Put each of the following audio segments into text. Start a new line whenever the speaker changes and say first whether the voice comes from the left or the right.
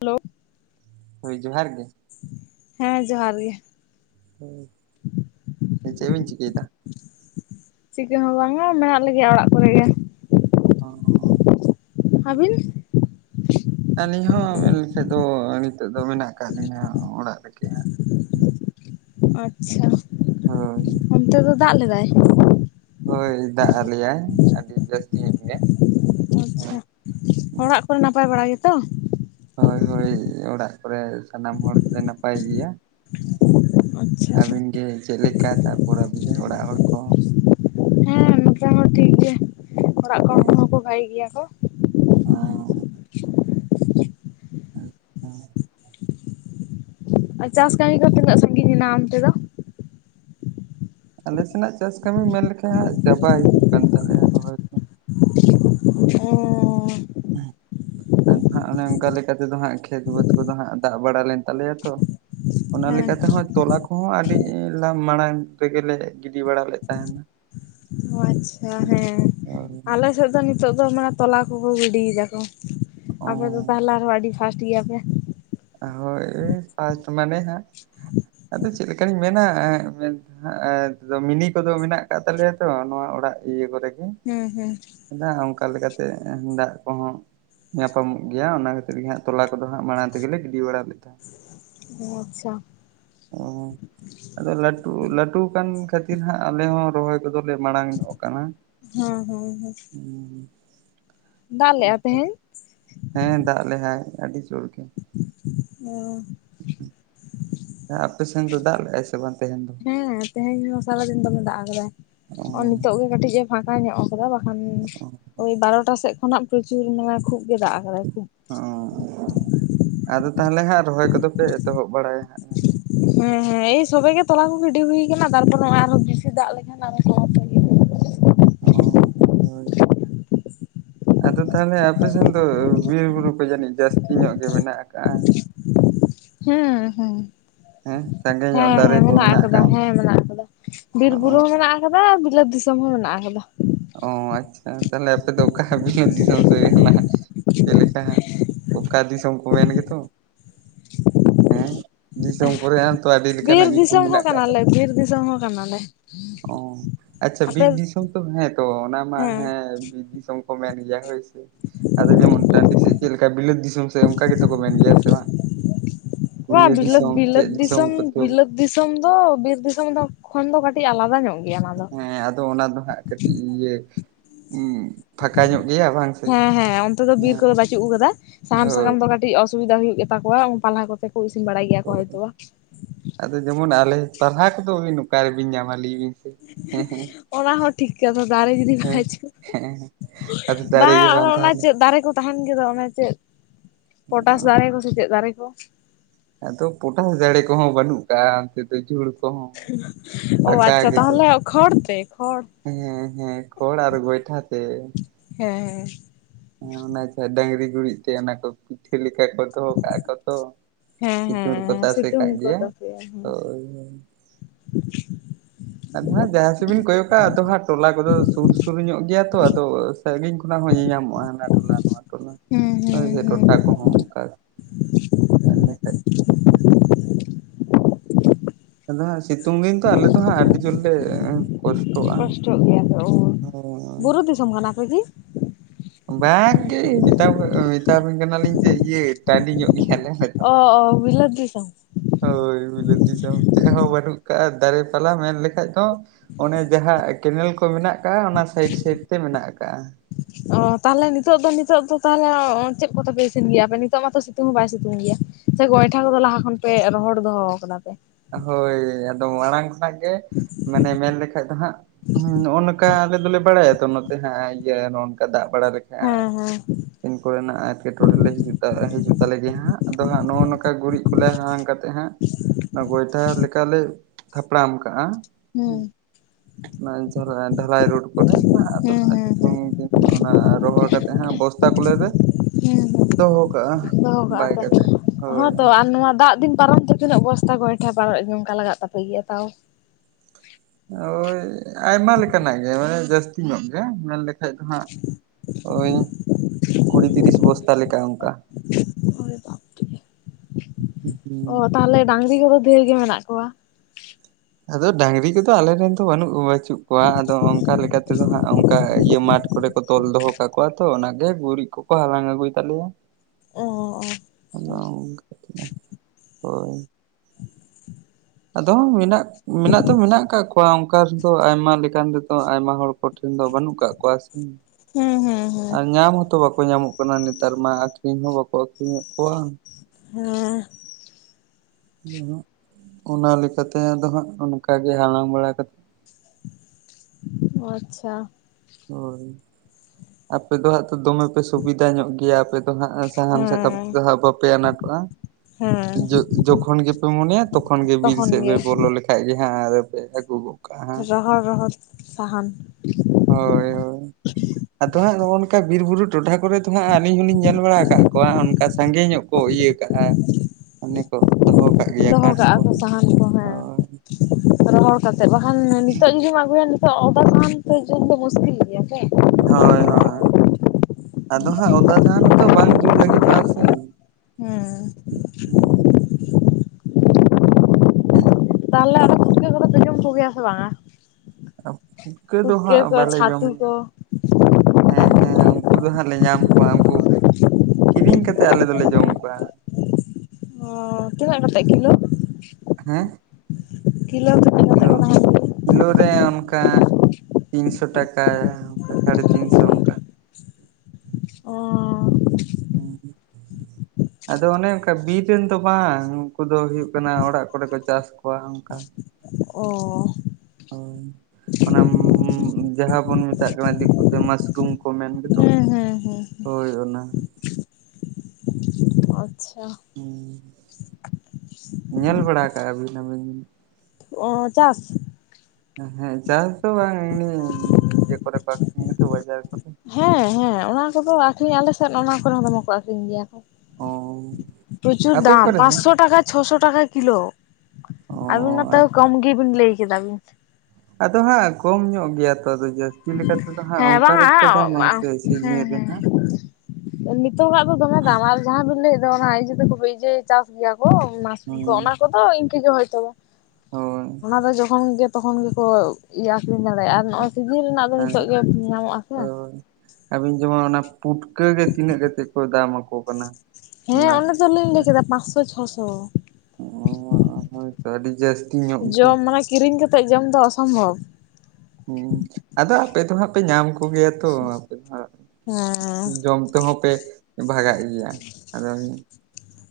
left: Hello
right: ᱦᱳᱭ ᱡᱚᱦᱟᱨ ᱜᱮ
left: ᱦᱮᱸ ᱡᱚᱦᱟᱨ ᱜᱮ
right: ᱦᱮ ᱪᱮᱫᱵᱤᱧ ᱪᱤᱠᱟᱹᱭ ᱮᱫᱟ
left: ᱪᱤᱠᱟᱹ ᱦᱚᱸ ᱵᱟᱝᱟ ᱢᱮᱱᱟᱜ ᱞᱮᱜᱮ ᱚᱲᱟᱜ ᱠᱚᱨᱮ ᱜᱮ
right: ᱚ
left: ᱟᱹᱵᱤᱱ
right: ᱟᱹᱞᱤᱧ ᱦᱚᱸ ᱢᱮᱱ ᱞᱮᱠᱷᱟ ᱫᱚ ᱱᱤᱛᱚᱜ ᱫᱚ ᱢᱮᱱᱟᱜ ᱟᱠᱟᱫ ᱞᱤᱧᱟᱹ ᱚᱲᱟᱜ ᱨᱮᱜᱮ ᱦᱟᱸᱜ
left: ᱟᱪᱪᱷᱟ
right: ᱦᱳᱭ
left: ᱚᱱᱛᱮ ᱫᱚ ᱫᱟᱜ ᱞᱮᱫᱟᱭ [inaudible]
right: ᱦᱳᱭ ᱫᱟᱜ ᱟᱫᱞᱮᱭᱟᱭ ᱟᱹᱰᱤ ᱡᱟᱹᱥᱛᱤ ᱧᱚᱜ ᱜᱮ
left: ᱟᱪᱪᱷᱟ ᱚᱲᱟᱜ ᱠᱚᱨᱮ ᱱᱟᱯᱟᱭ ᱵᱟᱲᱟ ᱜᱮᱛᱚ
right: ᱦᱳᱭ ᱦᱳᱭ ᱚᱲᱟᱜ ᱠᱚᱨᱮ ᱥᱟᱱᱟᱢ ᱦᱚᱲ ᱜᱮᱞᱮ ᱱᱟᱯᱟᱭ ᱜᱮᱭᱟ
left: ᱟᱪᱪᱷᱟ
right: ᱟᱹᱵᱤᱱ ᱜᱮ ᱪᱮᱫᱞᱮᱠᱟ ᱛᱟᱯᱚᱨᱵᱤᱱ ᱚᱲᱟᱜ ᱦᱚᱲ ᱠᱚ
left: ᱮᱠᱷᱚᱱ ᱦᱚᱸ ᱴᱷᱤᱠ ᱜᱮ [inaudible] ᱚᱲᱟᱜ ᱠᱚ ᱠᱚᱦᱚᱸ ᱠᱚ ᱵᱷᱟᱜᱤ ᱜᱮᱭᱟ ᱠᱚ
right: ᱚ ᱟᱪᱪᱷᱟ
left: ᱟᱨ ᱪᱟᱥ ᱠᱟᱹᱢᱤ ᱠᱚ ᱛᱤᱱᱟᱹᱜ [inaudible] ᱥᱟᱺᱜᱤᱧᱮ ᱮᱱᱟ ᱚᱱᱛᱮ ᱫᱚ
right: ᱟᱞᱮ ᱥᱮᱱᱟᱜ ᱪᱟᱥ ᱠᱟᱹᱢᱤ ᱢᱮᱱ ᱞᱮᱠᱷᱟᱱᱡ ᱦᱟᱜ ᱪᱟᱵᱟᱭ ᱦᱤᱡᱩᱜ ᱠᱟᱱ ᱛᱟᱞᱮᱭᱟ ᱨᱚᱦᱚᱭ
left: ᱦᱮᱸ ᱚ
right: ᱦᱮᱸ ᱟᱫᱚ ᱦᱟᱸᱜ ᱚᱱᱮ ᱚᱱᱠᱟ ᱞᱮᱠᱟ ᱛᱮᱫᱚ ᱦᱟᱸᱜ ᱠᱷᱮᱛ ᱵᱟᱹᱛ ᱠᱚᱫᱚ ᱦᱟᱜ ᱫᱟᱜ ᱵᱟᱲᱟ ᱞᱮᱱ ᱛᱟᱞᱮᱭᱟ ᱛᱚ ᱚᱱᱟ ᱞᱮᱠᱟ
left: ᱦᱮᱸ
right: ᱛᱮᱦᱚᱸ ᱛᱚᱞᱟ ᱠᱚᱦᱚᱸ ᱟᱹᱰᱤ ᱢᱟᱲᱟᱝ ᱨᱮᱜᱮᱞᱮ ᱜᱤᱰᱤ ᱵᱟᱲᱟ ᱞᱮᱫ ᱛᱟᱦᱮᱱᱟ
left: ᱟᱪᱪᱷᱟ ᱦᱮᱸ
right: ᱦᱳᱭ
left: ᱟᱞᱮ ᱥᱮᱫ ᱫᱚ ᱱᱤᱛᱚᱜ ᱫᱚ ᱢᱟᱱᱮ ᱛᱚᱞᱟ ᱠᱚᱠᱚ ᱜᱤᱰᱤᱭᱮᱫᱟ ᱠᱚ
right: ᱚ
left: ᱟᱯᱮ ᱫᱚ ᱛᱟᱦᱞᱮ ᱟᱨᱦᱚ ᱟᱹᱰᱤ ᱯᱷᱟᱥᱴ ᱜᱮᱭᱟ ᱯᱮ
right: ᱦᱳᱭ ᱯᱷᱟᱥᱴ ᱢᱟᱱᱮ ᱦᱟᱸᱜ ᱟᱫᱚ ᱪᱮᱫᱮᱠᱞᱤᱧ ᱢᱮᱱᱟ ᱢᱤᱱᱤ ᱠᱚᱫᱚ ᱢᱮᱱᱟᱜ ᱟᱠᱟᱫ ᱛᱟᱞᱮᱭᱟ ᱛᱚ ᱱᱚᱣᱟ ᱚᱲᱟᱜ ᱤᱭᱟᱹ ᱠᱚᱨᱮᱜᱤ
left: ᱦᱮᱸ ᱦᱮᱸ
right: ᱚᱱᱠᱟ ᱞᱮᱠᱟᱛᱮ ᱫᱟᱜ ᱠᱚᱦᱚᱸ ᱧᱟᱯᱟᱢᱚᱜ ᱜᱮᱭᱟ ᱚᱱᱟ ᱠᱷᱟᱹᱛᱤᱨ ᱜᱮ ᱦᱟᱸᱜ ᱛᱚᱞᱟ ᱠᱚᱫᱚ ᱦᱟᱸᱜ ᱢᱟᱲᱟᱝ ᱛᱮᱜᱮᱞᱮ ᱜᱤᱰᱤ ᱵᱟᱲᱟ ᱞᱮᱫ ᱛᱟᱦᱮ
left: ᱚ ᱟᱪᱪᱷᱟ
right: ᱚ ᱟᱫᱚ ᱞᱟᱹᱴᱩ ᱞᱟᱹᱴᱩ ᱠᱟᱱ ᱠᱷᱟᱹᱛᱤᱨ ᱦᱟᱸᱜ ᱟᱞᱮ ᱦᱚᱸ ᱨᱚᱦᱚᱭ ᱠᱚᱫᱚᱞᱮ ᱢᱟᱲᱟᱝ ᱭᱚᱜ ᱟᱠᱟᱱᱟ
left: ᱦᱮᱸ ᱦᱮᱸ ᱦᱮᱸ ᱫᱟᱜ ᱞᱮᱫᱼᱟ ᱛᱮᱦᱮᱸᱧ
right: ᱦᱮᱸ ᱫᱟᱜ ᱞᱮ-ᱟᱭ ᱟᱹᱰᱤ ᱡᱳᱨ ᱜᱮ
left: ᱚ
right: ᱦᱮᱸ ᱟᱯᱮᱱ ᱫᱚ ᱫᱟᱜ ᱞᱮᱫ ᱟᱭ ᱵᱟᱝ ᱛᱮᱦᱮᱱ ᱫᱚ
left: ᱦᱮᱸ ᱛᱮᱦᱮᱧ ᱥᱟᱨᱟ ᱫᱤᱱ ᱫᱚᱢᱮ ᱫᱟᱜ ᱟᱠᱟᱫᱟᱭ
right: ᱚ
left: ᱱᱤᱛᱚᱜ ᱜᱮ ᱠᱟᱹᱴᱤᱡ ᱯᱷᱟᱠᱟ ᱧᱚᱜ ᱟᱠᱟᱫᱟ ᱵᱟᱠᱷᱟᱱ ᱳᱭ ᱵᱟᱨᱚᱴᱟ ᱥᱮᱫ ᱠᱷᱚᱱᱟᱜ ᱯᱨᱚᱪᱩᱨ ᱢᱟᱱᱮ ᱠᱷᱩᱯ ᱜᱮᱭ ᱫᱟᱜ ᱟᱠᱟᱫᱟᱭ
right: ᱚ ᱟᱫᱚ ᱛᱟᱦᱚᱞᱮ ᱦᱟᱸᱜ ᱨᱚᱦᱚᱭ ᱠᱚᱫᱚ ᱯᱮ ᱮᱛᱚᱦᱚᱵ ᱵᱟᱲᱟᱭᱟ ᱦᱟᱸᱜ
left: ᱦᱮᱸ ᱦᱮᱸ ᱮᱭ ᱥᱚᱵᱮᱜ ᱜᱮ ᱛᱚᱞᱟ ᱠᱚ ᱜᱤᱰᱤ ᱦᱩᱭ ᱠᱟᱱᱟ ᱛᱟᱨᱯᱚᱨ ᱱᱚᱜ ᱟᱨᱚ ᱵᱤᱥᱤ ᱫᱟᱜ ᱞᱮᱠᱷᱟᱱ ᱜᱮ
right: ᱚ ᱦᱳᱭ ᱟᱫᱚ ᱛᱟᱦᱚᱞᱮ ᱟᱯᱮᱥᱮᱱ ᱫᱚ ᱵᱤᱨ ᱵᱩᱨᱩ ᱠᱚ ᱡᱟᱹᱱᱤᱡ ᱡᱟᱹᱥᱛᱤ ᱧᱚᱜ ᱜᱮ ᱢᱮᱱᱟᱜ ᱟᱠᱟᱜᱼᱟ
left: ᱦᱩᱸ ᱦᱩᱸ᱾
right: ᱦᱮᱸ ᱥᱟᱸᱜᱮ ᱧᱚᱜ
left: ᱦᱮᱸ
right: ᱫᱟᱨᱮ
left: ᱦᱮᱸ
right: ᱠᱚ
left: ᱢᱮᱱᱟᱜ ᱟᱠᱟᱫᱟ
right: ᱟᱠᱟᱜᱼᱟ
left: ᱦᱮᱸ ᱢᱮᱱᱟᱜ ᱟᱠᱟᱫᱟ ᱵᱤᱨ
right: ᱚ
left: ᱵᱩᱨᱩ ᱦᱚᱸ ᱢᱮᱱᱟᱜᱼᱟᱼᱼ ᱟᱠᱟᱫᱟ ᱵᱤᱞᱟᱹᱛ ᱫᱤᱥᱚᱢ ᱦᱚᱸ ᱢᱮᱱᱟᱜ ᱟᱠᱟᱫᱟ᱾
right: ᱚᱸ ᱟᱪᱪᱷ᱾ ᱟᱨ ᱛᱟᱦᱚᱞᱮ‌ ᱟᱯᱮ ᱫᱚ ᱚᱠᱟ ᱵᱤᱨᱹ ᱫᱤᱥᱚᱢ ᱥᱮ ᱚᱱᱟ ᱪᱮᱜ ᱞᱮᱠᱟ ᱦᱟᱸᱜ ᱚᱠᱟ ᱫᱤᱥᱚᱢ? ᱠᱚ ᱢᱮᱱ ᱜᱮᱛᱚ, ᱦᱮᱸ ᱫᱤᱥᱚᱢ ᱠᱚᱨᱮ ᱮᱱᱼᱼ
left: ᱵᱤᱨ ᱫᱤᱥᱚᱢ ᱦᱚᱸ ᱠᱟᱱᱟ ᱞᱮ ᱵᱤᱨ ᱫᱤᱥᱚᱢ ᱦᱚᱸ ᱠᱟᱱᱟ ᱞᱮ᱾
right: ᱚᱸ ᱟᱪᱪᱷᱟ ᱵᱤᱨ ᱫᱤᱥᱚᱢ ᱛᱚ ᱦᱮᱸ ᱛᱚ ᱚᱱᱟ ᱢᱟ ᱦᱮᱸ ᱵᱤᱨ ᱫᱤᱥᱚᱢᱼᱼ ᱠᱚ ᱢᱮᱱ ᱜᱮᱭᱟ ᱦᱚᱭ ᱥᱮ᱾ ᱟᱫᱚ ᱡᱮᱢᱚᱱ ᱴᱟᱺᱰᱤ ᱥᱮᱫ ᱪᱮᱫᱠᱟ ᱵᱤᱞᱟᱹᱛ ᱫᱤᱥᱚᱢ ᱥᱮᱫ ᱚᱱᱠᱟ ᱜᱮᱛᱚ ᱠᱚ ᱢᱮᱱ ᱜᱮᱭᱟ ᱥᱮ ᱵᱟᱝ
left: ᱵᱟᱝ
right: ᱠᱩᱲᱤᱭᱟᱹ
left: ᱵᱤᱞᱟᱹᱛ
right: ᱫᱤᱥᱚᱢ ᱪᱮᱫ
left: ᱵᱤᱞᱟᱹᱛ
right: ᱫᱤᱥᱚᱢ ᱠᱚᱪᱚ᱾
left: ᱵᱤᱞᱟᱹᱛ ᱫᱤᱥᱚᱢ ᱫᱚ ᱵᱤᱨ ᱫᱤᱥᱚᱢ ᱫᱚ ᱠᱷᱚᱱ ᱫᱚ ᱠᱟᱹᱴᱤᱡ ᱟᱞᱟᱫᱟ ᱧᱚᱜ ᱜᱮᱭᱟ᱾ ᱚᱱᱟ ᱫᱚ
right: ᱦᱮᱸ ᱟᱫᱚ ᱚᱱᱟ ᱫᱚ ᱦᱟᱸᱜ ᱠᱟᱹᱴᱤᱡ ᱤᱭᱟᱹ ᱩᱸᱼᱼ
left: ᱦᱮᱸ ᱦᱮᱸ ᱚᱱᱛᱮ ᱫᱚ ᱵᱤᱨ
right: ᱦᱮᱸ
left: ᱠᱚᱫᱚ ᱵᱟᱪᱩᱜ ᱟᱠᱟᱫᱟ ᱥᱟᱦᱟᱱ
right: ᱦᱳᱭ
left: ᱥᱟᱠᱟᱢ ᱫᱚ ᱠᱟᱹᱴᱤᱡ ᱚᱥᱼᱼ ᱥᱩᱵᱤᱫᱟ ᱦᱩᱭᱩᱜ ᱜᱮᱛᱟ ᱠᱚᱣᱟ ᱚᱱ ᱯᱟᱞᱦᱟ ᱠᱚᱛᱮ ᱠᱚ ᱤᱥᱤᱱ ᱵᱟᱲᱟᱭ ᱜᱮᱭᱟ ᱠᱚ
right: ᱦᱳᱭ
left: ᱦᱚᱭᱛᱳ ᱟᱨᱼᱼ
right: ᱟᱫᱚ ᱡᱮᱢᱚᱱ ᱟᱞᱮ ᱯᱟᱞᱦᱟ ᱠᱩᱫᱚ ᱟᱹᱵᱤᱱ ᱚᱠᱟ ᱨᱮᱵᱤᱱ ᱧᱟᱢᱟ ᱞᱟᱹᱭ ᱵᱤᱱ? ᱥᱮ ᱦᱮᱸ ᱦᱮᱸ
left: ᱤᱦᱤ ᱚᱱᱟ ᱦᱚᱸ ᱴᱷᱤᱠ ᱠᱟᱛᱷᱟ ᱫᱟᱨᱮ ᱡᱩᱫᱤ
right: ᱦᱮᱸ
left: ᱵᱟᱭ ᱪᱩᱜᱼᱼ
right: ᱦᱮᱸ ᱟᱫᱚ
left: ᱵᱟ
right: ᱫᱟᱨᱮ ᱜᱮ
left: ᱚᱱᱮ
right: ᱵᱟᱝ
left: ᱚᱱᱟ
right: ᱛᱟᱦᱮᱱᱟ
left: ᱪᱮᱫ ᱫᱟᱨᱮ ᱠᱚ ᱛᱟᱦᱮᱱ ᱜᱮᱫᱚ ᱚᱱᱟ ᱪᱮᱫ? ᱯᱚᱴᱟᱥ ᱫᱟᱨᱮ ᱠᱚ ᱥᱮ ᱪᱮᱜ ᱫᱟᱨᱮ ᱠᱚ᱾
right: ᱟᱫᱚ ᱯᱚᱴᱟᱥ ᱡᱟᱲᱮ ᱠᱚᱦᱚᱸ ᱵᱟᱹᱱᱩᱜ ᱠᱟᱜ-ᱟ ᱱᱚᱛᱮ ᱫᱚ ᱡᱷᱩᱲᱼᱼ
left: ᱳ ᱟᱪᱪᱷᱟ ᱛᱟᱦᱚᱞᱮ‌ ᱠᱷᱚᱲ ᱛᱮ ᱠᱷᱚᱲᱼᱼ
right: ᱦᱮᱸ ᱦᱮᱸ ᱠᱷᱚᱲ ᱟᱨ ᱜᱚᱭᱴᱷᱟ ᱛᱮ᱾
left: ᱦᱮᱸ ᱦᱮᱸ᱾
right: ᱦᱮᱸ ᱚᱱᱟ ᱡᱟᱦᱟᱸ ᱰᱟᱹᱝᱨᱤ ᱜᱩᱨᱤᱡ ᱛᱮ ᱚᱱᱟ ᱠᱚ ᱯᱤᱴᱷᱟᱹ ᱞᱮᱠᱟ ᱠᱚᱼᱼ ᱫᱚᱦᱚ ᱠᱟᱜ-ᱟ ᱠᱚ ᱛᱚ
left: ᱦᱮᱸ
right: ᱥᱤᱛᱩᱝ ᱨᱮ ᱠᱚ
left: ᱦᱮᱸ
right: ᱛᱟᱥᱮ ᱠᱟᱜ
left: ᱥᱤᱛᱩᱝ ᱠᱚ
right: ᱜᱮᱭᱟ
left: ᱛᱟᱯᱮᱭᱟ
right: ᱛᱚ
left: ᱦᱮᱸ
right: ᱳᱭᱼᱼ ᱟᱫᱚ ᱦᱟᱸᱜ ᱡᱟᱦᱟᱸ ᱥᱮᱜ ᱵᱤᱱ ᱠᱚᱭᱚᱠᱟ ᱟᱫᱚ ᱦᱟᱸᱜ ᱴᱚᱞᱟ ᱠᱚᱫᱚ ᱥᱩᱨ ᱥᱩᱨ ᱧᱚᱜ ᱜᱮᱭᱟ ᱛᱚ ᱟᱫᱚ ᱚᱥᱼᱼ ᱥᱟᱺᱜᱤᱧ ᱠᱷᱚᱱ ᱦᱚᱸ ᱧᱮᱞ ᱧᱟᱢᱚᱜ-ᱟ ᱦᱟᱱᱟ ᱴᱚᱞᱟ ᱱᱚᱣᱟᱼᱼ ᱴᱚᱞᱟ
left: ᱦᱩᱸ
right: ᱦᱚᱭ
left: ᱦᱩᱸ
right: ᱥᱮ ᱴᱚᱴᱷᱟ
left: ᱦᱩᱸ
right: ᱠᱚᱦᱚᱸ ᱚᱱᱠᱟ, ᱢᱮᱱ ᱞᱮᱠᱷᱟᱡᱼᱼ ᱟᱫᱚ ᱦᱟᱸᱜ ᱥᱤᱛᱩᱝ ᱫᱤᱱ ᱛᱚ ᱟᱞᱮ ᱫᱚ ᱦᱟᱸᱜ ᱟᱹᱰᱤ ᱡᱩᱨᱞᱮ ᱮᱸ ᱠᱚᱥᱴᱚᱜ-ᱟ᱾
left: ᱴᱚᱜ ᱜᱮᱭᱟ ‌ᱯᱮ ᱳᱭᱼᱼ
right: ᱦᱚᱭ ᱦᱚᱭ᱾
left: ᱥᱚᱢ ᱠᱟᱱᱟ ᱯᱮ ᱜᱤ?
right: ᱵᱟᱝ ᱜᱮ ᱢᱮᱛᱟᱢ ᱢᱮᱛᱟ ᱵᱤᱱ ᱠᱟᱱᱟ ᱞᱤᱧ ᱡᱮ ᱤᱭᱟᱹᱼᱼ ᱴᱟᱺᱰᱤ ᱧᱚᱜ ᱜᱤᱭᱟ ᱞᱮ ᱟᱞᱮ ᱫᱚ᱾
left: ᱚ ᱚ ᱵᱤᱞᱟᱹᱛ ᱫᱤᱥᱚᱢ
right: ᱦᱳᱭ ᱵᱤᱞᱟᱹᱛ ᱫᱤᱥᱚᱢ ᱪᱮᱜ ᱦᱚᱸ ᱵᱟᱱᱩᱜ ᱠᱟᱜ-ᱟ ᱫᱟᱨᱮ ᱯᱟᱞᱟ ᱢᱮᱱ ᱞᱮᱠᱷᱟᱡ ᱛᱚᱼᱼ ᱚᱱᱮ ᱡᱟᱦᱟᱸ ᱠᱮᱱᱮᱞ ᱠᱚ ᱢᱮᱱᱟᱜ ᱟᱠᱟᱜ-ᱟ ᱚᱱᱟ ᱥᱟᱹᱭᱤᱰ ᱥᱟᱹᱭᱤᱰ ᱛᱮ ᱢᱮᱱᱟᱜ ᱟᱠᱟᱜ-ᱟ᱾
left: ᱚᱸ ᱛᱟᱦᱚᱞᱮ ᱱᱤᱛᱚᱜ ᱫᱚ ᱱᱤᱛᱚᱜ ᱫᱚ ᱛᱟᱦᱚᱞᱮ ‌ᱚᱸ ᱪᱮᱫ ᱠᱚᱛᱮ ᱯᱮ ᱤᱥᱤᱱ ᱜᱮᱭᱟ ᱟᱯᱮ ᱱᱤᱛᱚᱜ ᱢᱟᱛᱚ ᱥᱤᱛᱩᱝ ᱦᱚᱸ ᱵᱟᱭ ᱥᱤᱛᱩᱝ ᱜᱮᱭᱟ? ᱥᱮ ᱜᱚᱭᱴᱷᱟ ᱠᱚᱫᱚ ᱞᱟᱦᱟ ᱠᱷᱚᱱ ᱯᱮ ᱨᱚᱦᱚᱲ ᱫᱚᱦᱚ ᱣᱟᱠᱟᱫᱟ ᱯᱮ?
right: ᱦᱳᱭ ᱟᱫᱚ ᱢᱟᱬᱟᱝ ᱠᱷᱚᱱᱟᱜ ᱜᱮ ᱢᱟᱱᱮ ᱢᱮᱱ ᱞᱮᱠᱷᱟᱡ ᱫᱚ ᱦᱟᱸᱜᱼᱼ ᱦᱩᱸ ᱱᱚᱜ-ᱚ ᱱᱚᱝᱠᱟ ᱟᱞᱮ ᱫᱚᱞᱮ ᱵᱟᱲᱟᱭᱟ ᱛᱚ ᱱᱚᱛᱮ ᱦᱟᱸᱜ ᱤᱭᱟᱹ ᱱᱚᱜ-ᱚ ᱱᱚᱝᱠᱟ ᱫᱟᱜ ᱵᱟᱲᱟ ᱞᱮᱠᱷᱟᱡ‌ ᱦᱟᱸᱜᱼᱼ
left: ᱦᱮᱸ ᱦᱮᱸ
right: ᱛᱤᱱ ᱠᱚᱨᱮ ᱱᱟᱜ ᱮᱴᱠᱮᱴᱚᱬᱮ ᱞᱮ ᱦᱤᱡᱩᱜ ᱛᱟ ᱦᱤᱡᱩᱜ ᱛᱟᱞᱮ ᱜᱮᱭᱟ ᱦᱟᱸᱜ ᱟᱫᱚ ᱦᱟᱸᱜ ᱱᱚᱜ-ᱚ ᱱᱚᱝᱠᱟ ᱜᱩᱨᱤᱡ ᱠᱚᱞᱮ ᱦᱟᱞᱟᱝ ᱠᱟᱛᱮᱜ ᱦᱟᱸᱜ ᱚᱱᱟ ᱜᱚᱭᱴᱷᱟ ᱞᱮᱠᱟ ᱞᱮ ᱛᱷᱟᱯᱲᱟᱢ ᱠᱟᱜ-ᱟ᱾
left: ᱦᱩᱸ
right: ᱚᱱᱟ ᱡᱟᱨᱟᱭ ᱰᱷᱟᱞᱟᱭ ᱨᱳᱰ ᱠᱚᱨᱮ ᱦᱟᱸᱜ ᱟᱫᱚ
left: ᱦᱩᱸ
right: ᱦᱟᱸᱜ
left: ᱦᱩᱸ
right: ᱥᱤᱛᱩᱝ ᱫᱤᱱᱼᱼ ᱱᱚᱜ-ᱚᱱᱟ ᱨᱚᱦᱚᱲ ᱠᱟᱛᱮᱜ ᱦᱟᱸᱜ ᱵᱚᱥᱛᱟ ᱠᱚᱞᱮ ᱨᱮᱼᱼ
left: ᱦᱩᱸ ᱫᱚᱦᱚ ᱠᱟᱜ-ᱟ
right: ᱵᱟᱭ
left: ᱯᱮ
right: ᱠᱟᱛᱮᱫ
left: ᱦᱚᱸ
right: ᱦᱳᱭ
left: ᱛᱚ ᱟᱨ ᱱᱚᱣᱟ ᱫᱟᱜᱼᱼ ᱫᱤᱱ ᱯᱟᱨᱚᱢ ᱛᱮ ᱛᱤᱱᱟᱹᱜ ᱵᱚᱥᱛᱟ ᱜᱚᱭ ᱴᱷᱟ ᱯᱟᱨᱚᱢ ᱱᱚᱝᱠᱟ ᱞᱟᱜᱟ ᱛᱟᱯᱮ ᱜᱮᱭᱟ ᱛᱟᱣ?
right: ᱚᱻᱳᱭ ᱟᱭᱢᱟ ᱞᱮᱠᱟ ᱱᱟᱜ ᱜᱮ ᱢᱟᱱᱮ ᱡᱟᱹᱥᱛᱤ ᱧᱚᱜ ᱜᱮ ᱢᱮᱱ ᱞᱮᱠᱼᱼ ᱠᱷᱟᱡ ᱫᱚ ᱦᱟᱸᱜ ᱳᱭ ᱠᱩᱲᱤ ᱛᱤᱨᱤᱥ ᱵᱚᱥᱛᱟ ᱞᱮᱠᱟ᱾ ᱚᱱᱠᱟ ᱦᱩᱸ
left: ᱚ
right: ᱦᱩᱸ
left: ᱛᱟᱦᱚᱞᱮ ᱰᱟᱝᱨᱤ ᱠᱚ ᱰᱷᱤᱨ ᱜᱮ ᱢᱮᱱᱟᱜ ᱠᱚᱣᱟ᱾
right: ᱟᱫᱚ ᱰᱟᱝᱨᱤ ᱠᱚᱫᱚ ᱟᱞᱮᱨᱮᱱ ᱛᱚ ᱵᱟᱹᱱᱩᱜ ᱠᱚᱣᱟ᱾ ᱠᱚᱣᱟ ᱟᱫᱚ ᱚᱱᱠᱟ ᱞᱮᱠᱟᱛᱮᱫᱚ ᱦᱟᱸᱜ ᱚᱱᱠᱟ ᱤᱭᱟᱹ ᱢᱟᱴᱷ ᱠᱚᱨᱮ ᱠᱚ ᱛᱚᱞ ᱫᱚᱦᱚ ᱠᱟᱜ ᱠᱚᱣᱟ ᱛᱚ ᱚᱱᱟᱜᱮ ᱜᱩᱨᱤᱡ ᱠᱚᱠᱚ ᱦᱟᱞᱟᱝ ᱟᱹᱜᱩᱭ ᱛᱟᱞᱮᱭᱟ
left: ᱚ ᱚ
right: [unintelligible] ᱦᱳᱭ ᱟᱫᱚ ᱢᱮᱱᱟᱜ ᱢᱮᱱᱟᱜ ᱫᱚ ᱢᱮᱱᱟᱜ ᱟᱠᱟᱫ ᱠᱚ ᱚᱱᱠᱟ ᱨᱮᱫᱚ ᱟᱭᱢᱟ ᱞᱮᱠᱟᱱ ᱛᱮᱫᱚ ᱟᱭᱢᱟ ᱦᱚᱲ ᱠᱚᱴᱷᱮᱱ ᱫᱚ ᱵᱟᱹᱱᱩᱜ ᱠᱟᱜ ᱠᱚᱣᱟ ᱥᱮ
left: ᱦᱮᱸ ᱦᱩᱸ ᱦᱩᱸ
right: ᱟᱨ ᱧᱟᱢ ᱦᱚᱸᱛᱚ ᱵᱟᱠᱚ ᱧᱟᱢᱚᱜ ᱠᱟᱱᱟ ᱱᱮᱛᱟᱨ ᱢᱟ ᱟᱠᱷᱨᱤᱧ ᱦᱚᱸ ᱵᱟᱠᱚ ᱟᱠᱷᱨᱤᱧᱮᱫ ᱠᱚᱣᱟ
left: ᱦᱮᱸ
right: ᱫᱚ ᱦᱟᱸᱜ ᱚᱱᱟ ᱞᱮᱠᱟ ᱛᱮ ᱫᱚ ᱦᱟᱸᱜ ᱚᱱᱠᱟ ᱜᱮ ᱦᱟᱞᱟᱝ ᱵᱟᱲᱟ ᱠᱟᱛᱼᱼ
left: ᱟᱪᱪᱷᱟ
right: ᱦᱳᱭ ᱟᱯᱮ ᱫᱚ ᱦᱟᱸᱜ ᱛᱚ ᱫᱚᱢᱮ ᱯᱮ ᱥᱩᱵᱤᱫᱟ ᱧᱚᱜ ᱜᱮᱭᱟ ᱟᱯᱮ ᱦᱟᱸᱜ ᱥᱟᱦᱟᱱ ᱥᱟᱠᱟᱢ
left: ᱦᱮᱸ
right: ᱛᱮᱫᱚ ᱦᱟᱸᱜ ᱵᱟᱯᱮ ᱟᱱᱟᱴᱚᱜᱼᱟ᱾
left: ᱦᱮᱸ
right: ᱡᱚᱠᱷᱚᱱ ᱜᱮᱯᱮ ᱢᱚᱱᱮᱭᱟ ᱛᱚᱠᱷᱚᱱ ᱜᱮ ᱵᱤᱨ ᱥᱮᱫ ᱵᱮ ᱵᱚᱞᱚ ᱞᱮᱠᱟ ᱠᱷᱟᱡᱜᱮ ᱦᱟᱸ ᱟᱨᱚᱯᱮ ᱟᱜᱩ
left: ᱨᱚᱦᱚᱲ ᱨᱚᱦᱚᱲ ᱥᱟᱦᱟᱱ
right: ᱦᱳᱭ ᱦᱳᱭ ᱟᱫᱚ ᱦᱟᱸᱜ ᱱᱚᱜᱼᱚ ᱱᱚᱝᱠᱟ ᱵᱤᱨ ᱵᱩᱨᱩ ᱴᱚᱴᱷᱟ ᱠᱚᱨᱮ ᱫᱚ ᱦᱟᱸᱜ ᱟᱹᱞᱤᱧ ᱦᱚᱸᱞᱤᱧ ᱧᱮᱞ ᱵᱟᱲᱟ ᱠᱟᱜ ᱠᱚᱣᱟ ᱚᱱᱠᱟ ᱥᱟᱸᱜᱮ ᱧᱚᱜ ᱠᱚ ᱤᱭᱟᱹ ᱠᱟᱜᱼᱟ᱾ ᱚᱱᱤ ᱠᱚ ᱫᱚᱦᱚ ᱠᱟᱜ ᱜᱮᱭᱟ᱾
left: ᱫᱚᱦᱚ ᱠᱟᱜᱼᱟ ᱠᱚ ᱥᱟᱦᱟᱱ ᱠᱚ ᱦᱮᱸ
right: ᱦᱳᱭ
left: ᱨᱚᱦᱚᱲ ᱠᱟᱛᱮ ᱵᱟᱠᱷᱟᱱ ᱱᱤᱛᱚᱜ ᱡᱩᱫᱤᱢ ᱟᱹᱜᱩᱭᱟ ᱛᱚ ᱚᱫᱟ ᱥᱟᱦᱟᱱᱛᱮ ᱡᱩᱞ ᱫᱚ ᱢᱩᱥᱠᱤᱞ ᱜᱮᱭᱟ ᱛᱚ
right: ᱦᱳᱭ ᱦᱳᱭ ᱟᱫᱚ ᱦᱟᱸᱜ ᱚᱫᱟ ᱥᱟᱦᱟᱱ ᱛᱚ ᱵᱟᱝ ᱡᱩᱞ ᱞᱟᱹᱜᱤᱫᱚᱜᱼᱟ᱾ ᱥᱮ
left: ᱦᱩᱸ ᱛᱟᱦᱚᱞᱮ ᱟᱨᱚ ᱯᱩᱴᱠᱟᱹ ᱠᱚᱫ ᱯᱮ ᱡᱚᱢ ᱠᱚᱜᱮᱭᱟ ᱥᱮ ᱵᱟᱝᱟ
right: ᱟ ᱯᱷᱩᱴᱠᱟᱹ ᱫᱚ
left: ᱯᱩᱴᱠᱟᱹ
right: ᱦᱟᱸᱜ
left: ᱠᱚ
right: ᱵᱟᱞᱮ
left: ᱪᱷᱟᱹᱛᱩ
right: ᱡᱚᱢᱮᱭᱟ
left: ᱠᱚ
right: ᱦᱮᱸ ᱦᱮᱸ ᱩᱱᱠᱩ ᱫᱚ ᱦᱟᱸᱜ ᱞᱮ ᱧᱟᱢ ᱠᱚᱣᱟ ᱩᱱᱠᱩ ᱠᱤᱨᱤᱧ ᱠᱟᱛᱮᱜ ᱟᱞᱮ ᱫᱚᱞᱮ ᱡᱚᱢ ᱠᱚᱣᱟ᱾
left: ᱚᱻ ᱛᱤᱱᱟᱹᱜ ᱠᱟᱛᱮ ᱠᱤᱞᱳ
right: ᱦᱮᱸ
left: ᱠᱤᱞᱟᱹ [unintelligible]
right: ᱠᱤᱞᱳ ᱨᱮ ᱚᱱᱠᱟ ᱛᱤᱱ ᱥᱚ ᱴᱟᱠᱟ ᱚᱱᱠᱟ ᱥᱟᱲᱮ ᱛᱤᱱ ᱥᱚ ᱚᱱᱠᱟ
left: ᱚᱻ
right: [inaudible] ᱟᱫᱚ ᱚᱱᱮ ᱚᱱᱠᱟ ᱵᱤᱨ ᱨᱮᱱ ᱫᱚ ᱵᱟᱝ ᱩᱱᱠᱩ ᱫᱚ ᱦᱩᱭᱩᱜ ᱠᱟᱱᱟ ᱚᱲᱟᱜ ᱠᱚᱨᱮ ᱠᱚ ᱪᱟᱥ ᱠᱚᱣᱟ ᱚᱱᱠᱟ
left: [inaudible] ᱚᱻ
right: ᱩᱻ ᱚᱱᱟ ᱡᱟᱦᱟᱸ ᱵᱚᱱ ᱢᱮᱛᱟᱜ ᱠᱟᱱᱟ ᱫᱤᱠᱩᱛᱮ ᱢᱟᱥᱨᱩᱢ ᱠᱚ ᱢᱮᱱ ᱜᱮᱫᱚ ᱦᱳᱭ ᱚᱱᱟ
left: [unintelligible] ᱟᱪᱪᱷᱟ
right: [unintelligible] ᱧᱮᱞ ᱵᱟᱲᱟ ᱟᱠᱟᱜᱼᱟ ᱟᱹᱵᱤᱱᱵᱤᱱ
left: ᱚ ᱪᱟᱥ
right: ᱦᱮᱸ ᱦᱮᱸ ᱪᱟᱥ ᱫᱚ ᱵᱟᱝ ᱮᱢᱤ ᱤᱭᱟᱹ ᱠᱚᱨᱮ ᱠᱚ ᱟᱠᱷᱨᱤᱧᱟ ᱛᱚ ᱵᱟᱡᱟᱨ ᱠᱚᱨᱮ᱾
left: ᱦᱮᱸ ᱦᱮᱸ ᱚᱱᱟ ᱠᱚᱫᱚ ᱟᱠᱷᱨᱤᱧ ᱟᱞᱮᱥᱮᱫ ᱚᱱᱟ ᱠᱚᱨᱮ ᱦᱚᱸ ᱫᱚᱢᱮᱠᱚ ᱟᱠᱷᱨᱤᱧ ᱜᱮᱭᱟ ᱠᱚ᱾
right: ᱚ
left: [inaudible] ᱯᱨᱚᱪᱩᱨ
right: ᱟᱯᱮ
left: ᱫᱟᱢ
right: ᱠᱚᱨᱮ ᱦᱚᱸ
left: ᱯᱟᱸᱥᱥᱚ ᱴᱟᱠᱟ ᱪᱷᱚᱥᱚ ᱴᱟᱠᱟ ᱠᱤᱞᱳ᱾
right: ᱚ
left: ᱟᱵᱤᱱ ᱢᱟ ᱛᱟᱣ ᱠᱚᱢ ᱜᱮᱵᱤᱱ ᱞᱟᱹᱭ ᱠᱮᱫᱟ ᱵᱤᱱ᱾
right: ᱟᱫᱚ ᱦᱟᱸᱜ ᱠᱚᱢ ᱧᱚᱜ ᱜᱮᱭᱟ ᱛᱚ ᱟᱫᱚ ᱡᱟ
left: ᱦᱮᱸ ᱵᱟᱝᱟ [unintelligible]
right: ᱥᱤᱡᱤᱱ
left: ᱦᱮᱸ
right: ᱨᱮ ᱦᱟᱸᱜ
left: ᱦᱮᱸ ᱱᱤᱛᱚᱜᱟᱜ ᱫᱚ ᱫᱚᱢᱮ ᱫᱟᱢᱟ ᱡᱟᱦᱟᱸ ᱵᱤᱱ ᱞᱟᱹᱭᱮᱫ ᱫᱚ ᱚᱱᱟ ᱤᱡᱟᱹ ᱛᱮᱠᱚ ᱤᱡᱟᱹᱭ ᱪᱟᱥ ᱜᱮᱭᱟ ᱠᱚ ᱢᱟᱥᱩᱨᱩᱢ ᱠᱚ
right: ᱦᱩᱸ
left: ᱚᱱᱟ ᱠᱚᱫᱚ ᱤᱱᱠᱟᱹ ᱜᱮ ᱦᱚᱭ ᱛᱚ᱾
right: ᱦᱳᱭ
left: [inaudible] ᱚᱱᱟ ᱫᱚ ᱡᱚᱠᱷᱚᱱ ᱜᱮ ᱛᱚᱠᱷᱚᱱ ᱜᱮᱠᱚ ᱤᱭᱟᱹ ᱟᱹᱠᱷᱨᱤᱧ ᱫᱟᱲᱮᱭᱟᱜᱼᱟ ᱟᱨ ᱱᱚᱜᱼᱚᱭ [unintelligible] ᱨᱮᱱᱟᱜ ᱫᱚ ᱱᱤᱛᱚᱜ ᱜᱮ ᱧᱟᱢᱚᱜᱼᱟ ᱥᱮ
right: ᱟᱵᱤᱱ ᱡᱮᱢᱚᱱ ᱚᱱᱟ ᱯᱩᱴᱠᱟᱹ ᱜᱮ ᱛᱤᱱᱟᱹᱜ ᱠᱟᱛᱮᱫ ᱠᱚ ᱫᱟᱢ ᱟᱠᱚ ᱠᱟᱱᱟ?
left: ᱦᱮᱸ
right: ᱚᱱᱟ
left: ᱚᱱᱮ ᱛᱚᱞᱤᱧ ᱞᱟᱹᱭ ᱠᱮᱫᱟ ᱯᱟᱸᱥᱥᱚ ᱪᱷᱚᱥᱚ
right: ᱦᱳᱭᱛᱚ ᱟᱹᱰᱤ ᱡᱟᱹᱥᱛᱤ ᱧᱚᱜ
left: [inaudible]
right: ᱜᱮ
left: ᱡᱚᱢ ᱢᱟᱱᱮ ᱠᱤᱨᱤᱧ ᱠᱟᱛᱮ ᱡᱚᱢ ᱫᱚ ᱚᱥᱚᱢᱵᱷᱚᱵ᱾
right: ᱦᱩᱸ ᱟᱫᱚ ᱟᱯᱮ ᱫᱚ ᱦᱟᱸᱜ ᱯᱮ ᱧᱟᱢ ᱠᱚᱜᱮᱭᱟ ᱛᱚ ᱟᱯᱮ ᱫᱚ ᱦᱟᱸᱜ
left: ᱦᱮᱸ
right: [inaudible] ᱡᱚᱢ ᱛᱮᱦᱚᱸ ᱯᱮ ᱵᱷᱟᱜᱟᱜ ᱜᱮᱭᱟ᱾ ᱭᱟ ᱟᱫᱚ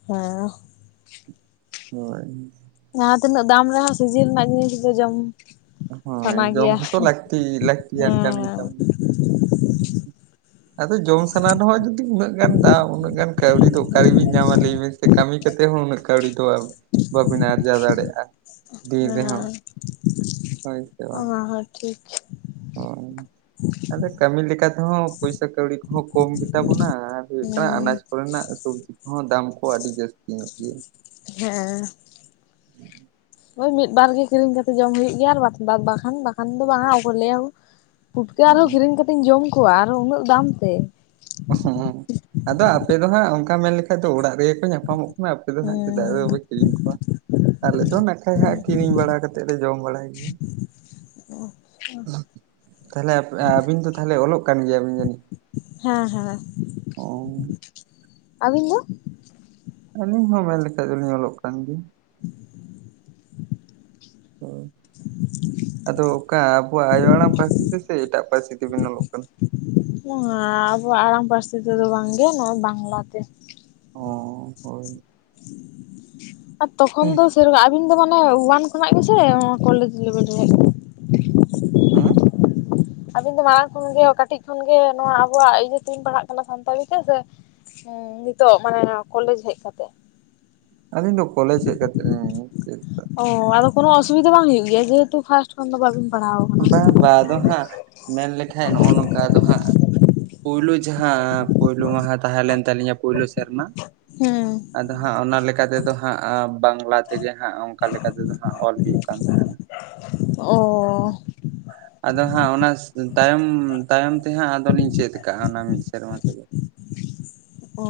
left: [inaudible] ᱦᱮᱸ
right: ᱦᱳᱭ
left: ᱡᱟᱦᱟᱸ ᱛᱤᱱᱟᱹᱜ ᱫᱟᱢ ᱨᱮᱦᱚᱸ ᱥᱤᱡᱤᱱ ᱨᱮᱱᱟᱜ ᱜᱤ [unintelligible] ᱡᱚᱢ
right: ᱦᱳᱭ
left: ᱥᱟᱱᱟ
right: ᱡᱚᱢ
left: ᱜᱮᱭᱟ
right: ᱦᱚᱸᱛᱚ ᱞᱟᱹᱠᱛᱤ ᱞᱟᱹᱠᱛᱤᱭᱟᱱ ᱠᱟᱱ ᱜᱮ
left: ᱦᱮᱸ
right: ᱛᱟᱵᱚᱱ ᱟᱫᱚ ᱡᱚᱢ ᱥᱟᱱᱟ ᱨᱮᱦᱚᱸ ᱡᱩᱫᱤ ᱩᱱᱟᱹᱜ ᱜᱟᱱ ᱫᱟᱢ ᱩᱱᱟᱹᱜ ᱜᱟᱱ ᱠᱟᱣᱰᱤ ᱫᱚ ᱚᱠᱟ ᱨᱮᱵᱤᱱ ᱧᱟᱢᱟ ᱞᱟᱹᱭ ᱵᱤᱱ ᱥᱮ ᱠᱟᱹᱢᱤ ᱠᱟᱛᱮ ᱦᱚᱸ ᱩᱱᱟᱹᱜ ᱠᱟᱣᱰᱤ ᱫᱚ ᱵᱟᱵᱤᱱ ᱟᱨᱡᱟᱣ ᱫᱟᱲᱮᱭᱟᱜᱼᱟ ᱫᱤᱱ ᱨᱮᱦᱚᱸ᱾
left: ᱦᱮᱸ
right: ᱦᱳᱭ ᱥᱮ ᱵᱟᱝ
left: ᱚᱱᱟ ᱦᱚᱸ ᱴᱷᱤᱠ᱾
right: ᱦᱳᱭ ᱟᱫᱟ ᱠᱟᱹᱢᱤ ᱞᱮᱠᱟ ᱛᱮᱦᱚᱸ ᱯᱚᱭᱥᱟ ᱠᱟᱣᱰᱤ ᱠᱚᱦᱚᱸ ᱠᱚᱢ ᱜᱮ ᱛᱟᱵᱚᱱᱟ ᱟᱨ ᱦᱩᱭᱩᱜ ᱠᱟᱱᱟ ᱟᱱᱟᱡᱽ
left: ᱦᱮᱸ
right: ᱠᱚ ᱨᱮᱱᱟᱜ ᱥᱚᱵᱽᱡᱤ ᱠᱚᱦᱚᱸ ᱫᱟᱢ ᱠᱚ ᱟᱹᱰᱤ ᱡᱟᱹᱥᱛᱤ ᱧᱚᱜ ᱜᱮᱭᱟ᱾
left: [inaudible] ᱦᱮᱸ᱾
right: [unintelligible]
left: ᱦᱳᱭ ᱢᱤᱫ ᱵᱟᱨ ᱜᱮ ᱠᱤᱨᱤᱧ ᱠᱟᱛᱮᱜ ᱡᱚᱢ ᱦᱩᱭᱩᱜ ᱜᱮᱭᱟ ᱟᱨ [unintelligible] ᱵᱟᱠᱷᱟᱱ ᱵᱟᱠᱷᱟᱱ ᱫᱚ ᱵᱟᱝᱟ [unintelligible] ᱯᱩᱴᱠᱟᱹ ᱟᱨᱦᱚᱸ ᱠᱤᱨᱤᱧ ᱠᱟᱛᱮ ᱤᱧ ᱡᱚᱢ ᱠᱚᱣᱟ ᱟᱨᱚᱸ ᱩᱱᱟᱹᱜ ᱫᱟᱢ ᱛᱮ᱾
right: [unintelligible] ᱟᱫᱚ ᱟᱯᱮ ᱫᱚ ᱦᱟᱸᱜ ᱚᱱᱠᱟ ᱢᱮᱱ ᱞᱮᱠᱷᱟᱡ ᱫᱚ ᱚᱲᱟᱜ ᱨᱮᱜᱮ ᱠᱚ ᱧᱟᱯᱟᱢᱚᱜ [unintelligible] ᱟᱯ ᱫᱚ ᱦᱟᱸᱜ ᱪᱮᱫᱟᱜ ᱫᱚ
left: ᱦᱩᱸ
right: ᱯᱮ ᱠᱤᱨᱤᱧ ᱠᱚᱣᱟ᱾ ᱟᱞᱮ ᱫᱚ ᱱᱟᱠᱷᱟᱭ ᱦᱟᱸᱜ ᱠᱤᱨᱤᱧ ᱵᱟᱲᱟ ᱠᱟᱛᱮᱜ ᱞᱮ ᱡᱚᱢ ᱵᱟᱲᱟᱭ ᱜᱮᱭᱟ᱾ [unintelligible] ᱛᱟᱦᱞᱮ ᱟᱹᱵᱤᱱ ᱫᱚ ᱛᱟᱦᱚᱞᱮ ᱚᱞᱚᱜ ᱠᱟᱱ ᱜᱮᱭᱟᱵᱤᱱ ᱡᱟᱹᱱᱤᱡ
left: ᱦᱮᱸ ᱦᱮᱸ
right: ᱚ
left: [unintelligible] ᱟᱹᱵᱤᱱ ᱫᱚ᱾
right: ᱟᱞᱤᱧ ᱦᱚᱸ ᱢᱮᱱ ᱞᱮᱠᱷᱟᱡ ᱫᱚ ᱞᱤᱧ ᱚᱞᱚᱜ ᱠᱟᱱ ᱜᱮᱭᱟ᱾
left: [inaudible]
right: [inaudible] ᱦᱩᱸ [inaudible] ᱟᱫᱚ ᱚᱠᱟ ᱟᱵᱚᱣᱟᱜ ᱟᱭᱳ ᱟᱲᱟᱝ ᱯᱟᱹᱨᱥᱤ ᱛᱮᱥᱮ ᱮᱴᱟᱜ ᱯᱟᱹᱨᱥᱤ ᱛᱮᱵᱤᱱ ᱚᱞᱚᱜ ᱠᱟᱱᱟ?
left: [unintelligible] ᱟᱵᱚᱣᱟᱜ ᱟᱲᱟᱝ ᱯᱟᱹᱨᱥᱤ ᱛᱮᱫᱚ ᱵᱟᱝ ᱜᱮ ᱱᱚᱜᱼᱚᱭ ᱵᱟᱝᱞᱟ ᱛᱮ᱾
right: ᱚ ᱦᱳᱭ᱾
left: [inaudible] ᱟᱨ ᱛᱚᱠᱷᱚᱱ ᱫᱚ [unintelligible] ᱩᱱᱫᱚ ᱢᱟᱱᱮ ᱳᱣᱟᱱ ᱠᱷᱚᱱᱟᱜ ᱜᱮᱥᱮ ᱠᱚᱞᱮᱡᱽ ᱞᱮᱵᱮᱞ ᱨᱮ
right: ᱦᱩᱸ
left: ᱟᱵᱤᱱ ᱫᱚ ᱢᱟᱲᱟᱝ ᱠᱷᱚᱱ ᱜᱮ ᱠᱟᱹᱴᱤᱡ ᱠᱷᱚᱱ ᱜᱮ ᱱᱚᱣᱟ ᱟᱵᱚᱣᱟᱜ ᱤᱭᱟᱹ ᱛᱮᱵᱤᱧ ᱯᱟᱲᱦᱟᱜ ᱠᱟᱱᱟ ᱥᱟᱱᱛᱟᱲᱤ ᱛᱮ ᱥᱮ ᱦᱮᱸ ᱱᱤᱛᱚᱜ ᱢᱟᱱᱮ ᱠᱚᱞᱮᱡᱽ ᱦᱮᱡ ᱠᱟᱛᱮᱜ᱾
right: ᱟᱹᱞᱤᱧ ᱫᱚ ᱠᱚᱞᱮᱡᱽ ᱦᱮᱡ ᱠᱟᱛᱮᱫ ᱞᱤᱧ ᱪᱮᱫ ᱠᱟᱜ᱾
left: ᱚ ᱟᱫᱚ ᱠᱚᱱᱚ ᱚᱥᱩᱵᱤᱫᱟ ᱵᱟᱝ ᱦᱳᱭᱳ ᱜᱮᱭᱟ ᱡᱮᱦᱮᱛᱩ ᱯᱷᱟᱥᱴ ᱠᱷᱚᱱ ᱫᱚ ᱵᱟᱹᱵᱤᱱ ᱯᱟᱲᱦᱟᱣ ᱟᱠᱟᱱᱟ
right: ᱵᱟᱫᱚ ᱦᱟᱸᱜ ᱢᱮᱱ ᱞᱮᱠᱷᱟ ᱱᱚᱜᱼᱚ ᱱᱚᱝᱠᱟ ᱫᱚ ᱦᱟᱸᱜ ᱯᱩᱭᱞᱳ ᱡᱟᱦᱟᱸ ᱯᱩᱭᱞᱳ ᱢᱟᱦᱟ ᱛᱟᱦᱮᱸ ᱞᱮᱱ ᱛᱟᱞᱤᱧᱟ ᱯᱩᱭᱞᱩ ᱥᱮᱨᱢᱟ
left: ᱦᱮᱸ
right: ᱟᱫᱚ ᱦᱟᱜ ᱚᱱᱟ ᱞᱮᱠᱟ ᱛᱮᱫᱚ ᱦᱟᱜ ᱵᱟᱝᱞᱟ ᱛᱮ ᱡᱟᱦᱟ ᱚᱝᱠᱟ ᱞᱮᱠᱟ ᱛᱮᱫᱚ ᱦᱟᱜ ᱚᱞ ᱦᱩᱭᱩᱜ ᱠᱟᱱ ᱛᱟᱦᱮᱜ
left: ᱚ
right: ᱟᱫᱚ ᱦᱟᱜ ᱚᱱᱟ ᱛᱟᱭᱚᱢ ᱛᱟᱭᱚᱢ ᱛᱮ ᱦᱟᱜ ᱟᱫᱚᱞᱤᱧ ᱪᱮᱫ ᱞᱮᱠᱟᱜ-ᱟ ᱚᱱᱟ ᱢᱤᱫ ᱥᱮᱨᱢᱟ ᱛᱮᱜᱮ
left: ᱚ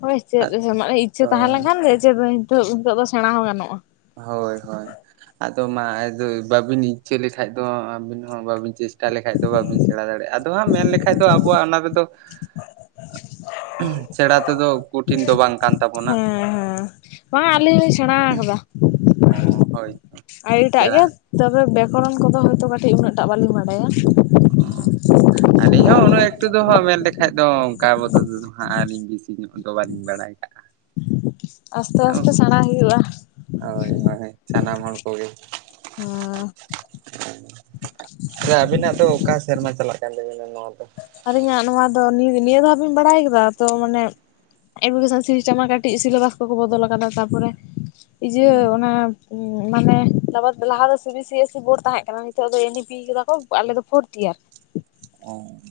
left: ᱦᱳᱭ ᱪᱮᱫ ᱤᱪᱪᱷᱟᱹ ᱛᱟᱦᱮᱸ ᱞᱮᱱᱠᱷᱟᱱ [unintelligible] ᱦᱤᱛᱳᱜ ᱫᱚ ᱥᱮᱬᱟ ᱦᱚᱸ ᱜᱟᱱᱚᱜᱼᱟ
right: ᱦᱳᱭ ᱦᱳᱭ ᱟᱫᱚ ᱢᱟ ᱟᱫᱚ ᱵᱟᱵᱤᱱ ᱤᱪᱪᱷᱟ ᱞᱮᱠᱷᱟᱡ ᱫᱚ ᱟᱹᱵᱤᱱ ᱦᱚᱸ ᱵᱟᱵᱤᱱ ᱪᱮᱥᱴᱟ ᱞᱮᱠᱷᱟᱡ ᱫᱚ ᱵᱟᱵᱤᱱ ᱥᱮᱬᱟ ᱫᱟᱲᱮᱜᱼᱟ ᱢᱮᱱ ᱞᱮᱠᱷᱟᱡ ᱫᱚ ᱟᱵᱚᱣᱟᱜ ᱚᱱᱟ ᱨᱮᱫᱚ ᱥᱮᱬᱟ ᱛᱮᱫᱚ ᱠᱩᱴᱤᱱ ᱫᱚ ᱵᱟᱝ ᱠᱟᱱ ᱛᱟᱵᱚᱱᱟ
left: ᱦᱮᱸ ᱦᱮᱸ ᱵᱟᱝ ᱟᱞᱧᱤᱧ ᱥᱮᱬᱟ ᱟᱠᱟᱫᱟ
right: ᱚ ᱦᱳᱭ
left: ᱟᱹᱰᱤᱴᱟᱜ ᱜᱮ
right: ᱥᱮᱬᱲᱟ
left: ᱛᱚᱵᱮ ᱵᱮᱠᱚᱨᱚᱱ ᱠᱚᱫᱚ ᱦᱳᱭᱛᱳ ᱠᱟᱹᱴᱤᱡ ᱩᱱᱟᱹᱜ ᱴᱟᱜ ᱵᱟᱹᱞᱤᱧ ᱵᱟᱰᱟᱭᱟ
right: ᱟᱹᱞᱤᱧ ᱦᱚᱸ ᱩᱱᱟᱹᱜ ᱮᱠᱴᱩ ᱫᱚ ᱢᱮᱱ ᱞᱮᱠᱷᱟᱡ ᱫᱚ ᱚᱱᱠᱟ [unintelligible] [unintelligible] ᱵᱟᱹᱞᱤᱧ ᱵᱟᱲᱟᱭ ᱠᱟᱜᱼᱟ
left: ᱟᱥᱛᱮ ᱟᱥᱛᱮ ᱥᱮᱬᱟᱭ ᱦᱩᱭᱩᱜᱼᱟ
right: ᱦᱳᱭ ᱦᱳᱭ ᱥᱟᱱᱟᱢ ᱦᱚᱲ ᱠᱚᱜᱮ
left: ᱚ
right: ᱟᱵᱤᱱᱟᱜ ᱫᱚ ᱚᱠᱟ ᱥᱮᱨᱢᱟ ᱪᱟᱞᱟᱜ ᱠᱟᱱ ᱛᱟᱵᱤᱱᱟ ᱱᱚᱣᱟ ᱫᱚ
left: ᱟᱞᱤᱧᱟᱜ ᱱᱚᱣᱟ ᱫᱚ ᱱᱤᱭᱟ ᱫᱷᱟᱣ ᱵᱤᱱ ᱵᱟᱲᱟᱭ ᱠᱟᱫᱟ ᱛᱚ ᱢᱟᱱᱮ ᱮᱰᱩᱠᱮᱥᱚᱱ ᱥᱤᱥᱴᱮᱢ ᱢᱟ ᱠᱟᱹᱴᱤᱡ ᱥᱤᱞᱮᱵᱟᱥ ᱠᱚᱠᱚ ᱵᱚᱫᱚᱞ ᱠᱟᱫᱟ ᱛᱟᱯᱚᱨᱮ ᱤᱭᱟᱹ
right: ᱦᱩᱸ
left: ᱚᱱᱟ ᱢᱟᱱᱮ ᱛᱟᱯᱚᱨ ᱞᱟᱦᱟ ᱫᱚ C B S C board ᱛᱟᱦᱮᱜ ᱠᱟᱱᱟ ᱱᱤᱛᱚᱜ ᱫᱚ ᱮᱱ ᱵᱤ ᱯᱤ [unintelligible] ᱠᱮᱫᱟ ᱠᱚ ᱟᱞᱮᱫᱚ ᱯᱷᱳᱨᱛ ᱤᱭᱟᱨ
right: ᱚ [unintelligible]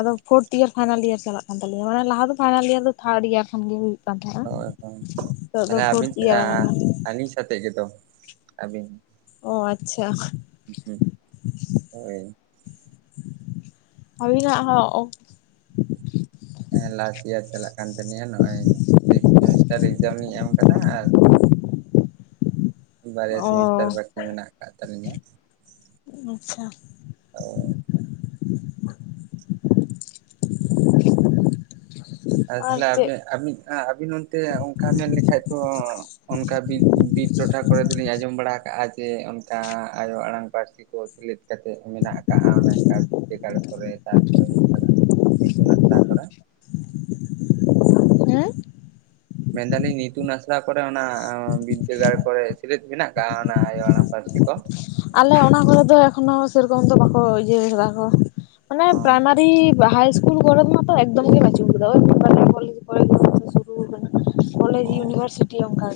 left: ᱟᱫᱚ ᱯᱷᱳᱨᱛ ᱤᱭᱟᱨ ᱯᱷᱟᱭᱱᱮᱞ ᱤᱭᱟᱨ ᱪᱟᱞᱟᱜ ᱠᱟᱱ ᱛᱟᱞᱮᱭᱟ ᱢᱟᱱᱮ ᱞᱟᱦᱟ ᱫᱚ ᱯᱷᱟᱭᱱᱮᱞ ᱤᱭᱟᱨ ᱫᱚ ᱛᱷᱟᱨᱰ ᱤᱭᱟᱨ ᱠᱷᱚᱱ ᱜᱮ ᱦᱩᱭᱩᱜ ᱠᱟᱱ ᱛᱟᱦᱮᱜ-ᱟ
right: ᱦᱳᱭ ᱦᱳᱭ
left: ᱱᱤᱛᱚᱜ ᱫᱚ ᱯᱷᱳᱨᱛ ᱤᱭᱟᱨ ᱠᱟᱱᱟ
right: ᱛᱮᱛᱮᱡ ᱜᱮᱛᱚ ᱟᱵᱤᱱ
left: ᱚ ᱟᱪᱪᱷᱟ
right: ᱦᱩ ᱦᱳᱭ
left: ᱟᱵᱤᱱᱟᱜ ᱦᱚᱸ
right: ᱦᱮᱸ ᱞᱟᱥᱴ ᱤᱭᱟᱨ ᱪᱟᱞᱟᱜ ᱠᱟᱱ ᱛᱟᱞᱤᱧᱟ ᱱᱚᱜ-ᱚᱭ ᱥᱤᱠᱥ ᱥᱮᱢᱤᱥᱴᱟᱨ ᱮᱠᱡᱟᱢ ᱤᱧ ᱮᱢ ᱠᱟᱫᱟ ᱟᱨ ᱵᱟᱨᱭᱟ
left: ᱚ
right: ᱥᱮᱢᱤᱥᱴᱟᱨ ᱵᱟᱠᱤ ᱢᱮᱱᱟᱜ ᱠᱟᱜ ᱛᱟᱞᱤᱧᱟ
left: ᱟᱪᱪᱷᱟ [unintelligible]
right: [inaudible] ᱟᱨ ᱛᱟᱦᱚᱞᱮ ᱟᱵᱤᱱ ᱟᱵᱤᱱ ᱟᱵᱤᱱ ᱚᱱᱛᱮ ᱚᱝᱠᱟ ᱢᱮᱱ ᱞᱮᱠᱷᱟᱡ ᱛᱚ ᱚᱱᱠᱟ ᱵᱤᱨ, ᱵᱤᱨ ᱴᱚᱴᱷᱟ ᱠᱚᱨᱮ ᱫᱚᱞᱤᱧ ᱟᱡᱚᱢ ᱵᱟᱲᱟ ᱟᱠᱟᱜᱼᱟ ᱡᱮ ᱚᱱᱠᱟ ᱟᱭᱳ ᱟᱲᱟᱝ ᱯᱟᱹᱨᱥᱤ ᱠᱚ ᱥᱮᱞᱮᱫ ᱠᱟᱛᱮᱜ ᱢᱮᱱᱟᱜ ᱠᱟᱜ-ᱟ ᱚᱱᱮ ᱚᱱᱠᱟ ᱵᱤᱫᱫᱟᱹᱜᱟᱲ ᱠᱚᱨᱮ ᱛᱟᱨᱯᱚᱨᱮ ᱦᱩᱭᱩᱜ ᱠᱟᱱᱟ ᱤᱛᱩᱱ ᱟᱠᱷᱟᱲᱟ ᱠᱚᱨᱮ
left: ᱦᱮᱸ
right: ᱢᱮᱱᱫᱟ ᱞᱤᱧ ᱤᱛᱩᱱ ᱟᱥᱲᱟ ᱠᱚᱨᱮ ᱚᱱᱟ ᱵᱤᱫᱟ. ᱜᱟᱲ ᱠᱚᱨᱮ ᱢᱮᱱᱟᱜ ᱠᱟᱜᱼᱟ ᱚᱱᱟ ᱟᱭᱳ ᱟᱲᱟᱝ ᱯᱟᱹᱨᱥᱤ ᱠᱚ
left: ᱟᱞᱮ ᱚᱱᱟ ᱠᱚᱨᱮ ᱫᱚ ᱮᱠᱷᱚᱱᱚ ᱥᱮᱨᱚᱠᱚᱢ ᱫᱚ ᱵᱟᱠᱚ ᱤᱭᱟᱹ ᱠᱟᱫᱟ ᱠᱚ ᱢᱟᱱᱮ
right: ᱚ
left: ᱯᱨᱟᱭᱢᱟᱨᱤ [unintelligible] ᱦᱟᱭ ᱤᱥᱠᱩᱞ ᱠᱚᱨᱮ ᱢᱟᱛᱚ ᱮᱠᱫᱚᱢ ᱜᱮ ᱵᱟᱹᱪᱩᱜ ᱠᱟᱫᱟ ᱳᱭ [inaudible] [unintelligible] ᱠᱚᱞᱮᱡᱽ
right: ᱚ
left: ᱤᱭᱩᱱᱤᱵᱷᱟᱨᱥᱤᱴᱤ ᱚᱝᱠᱟ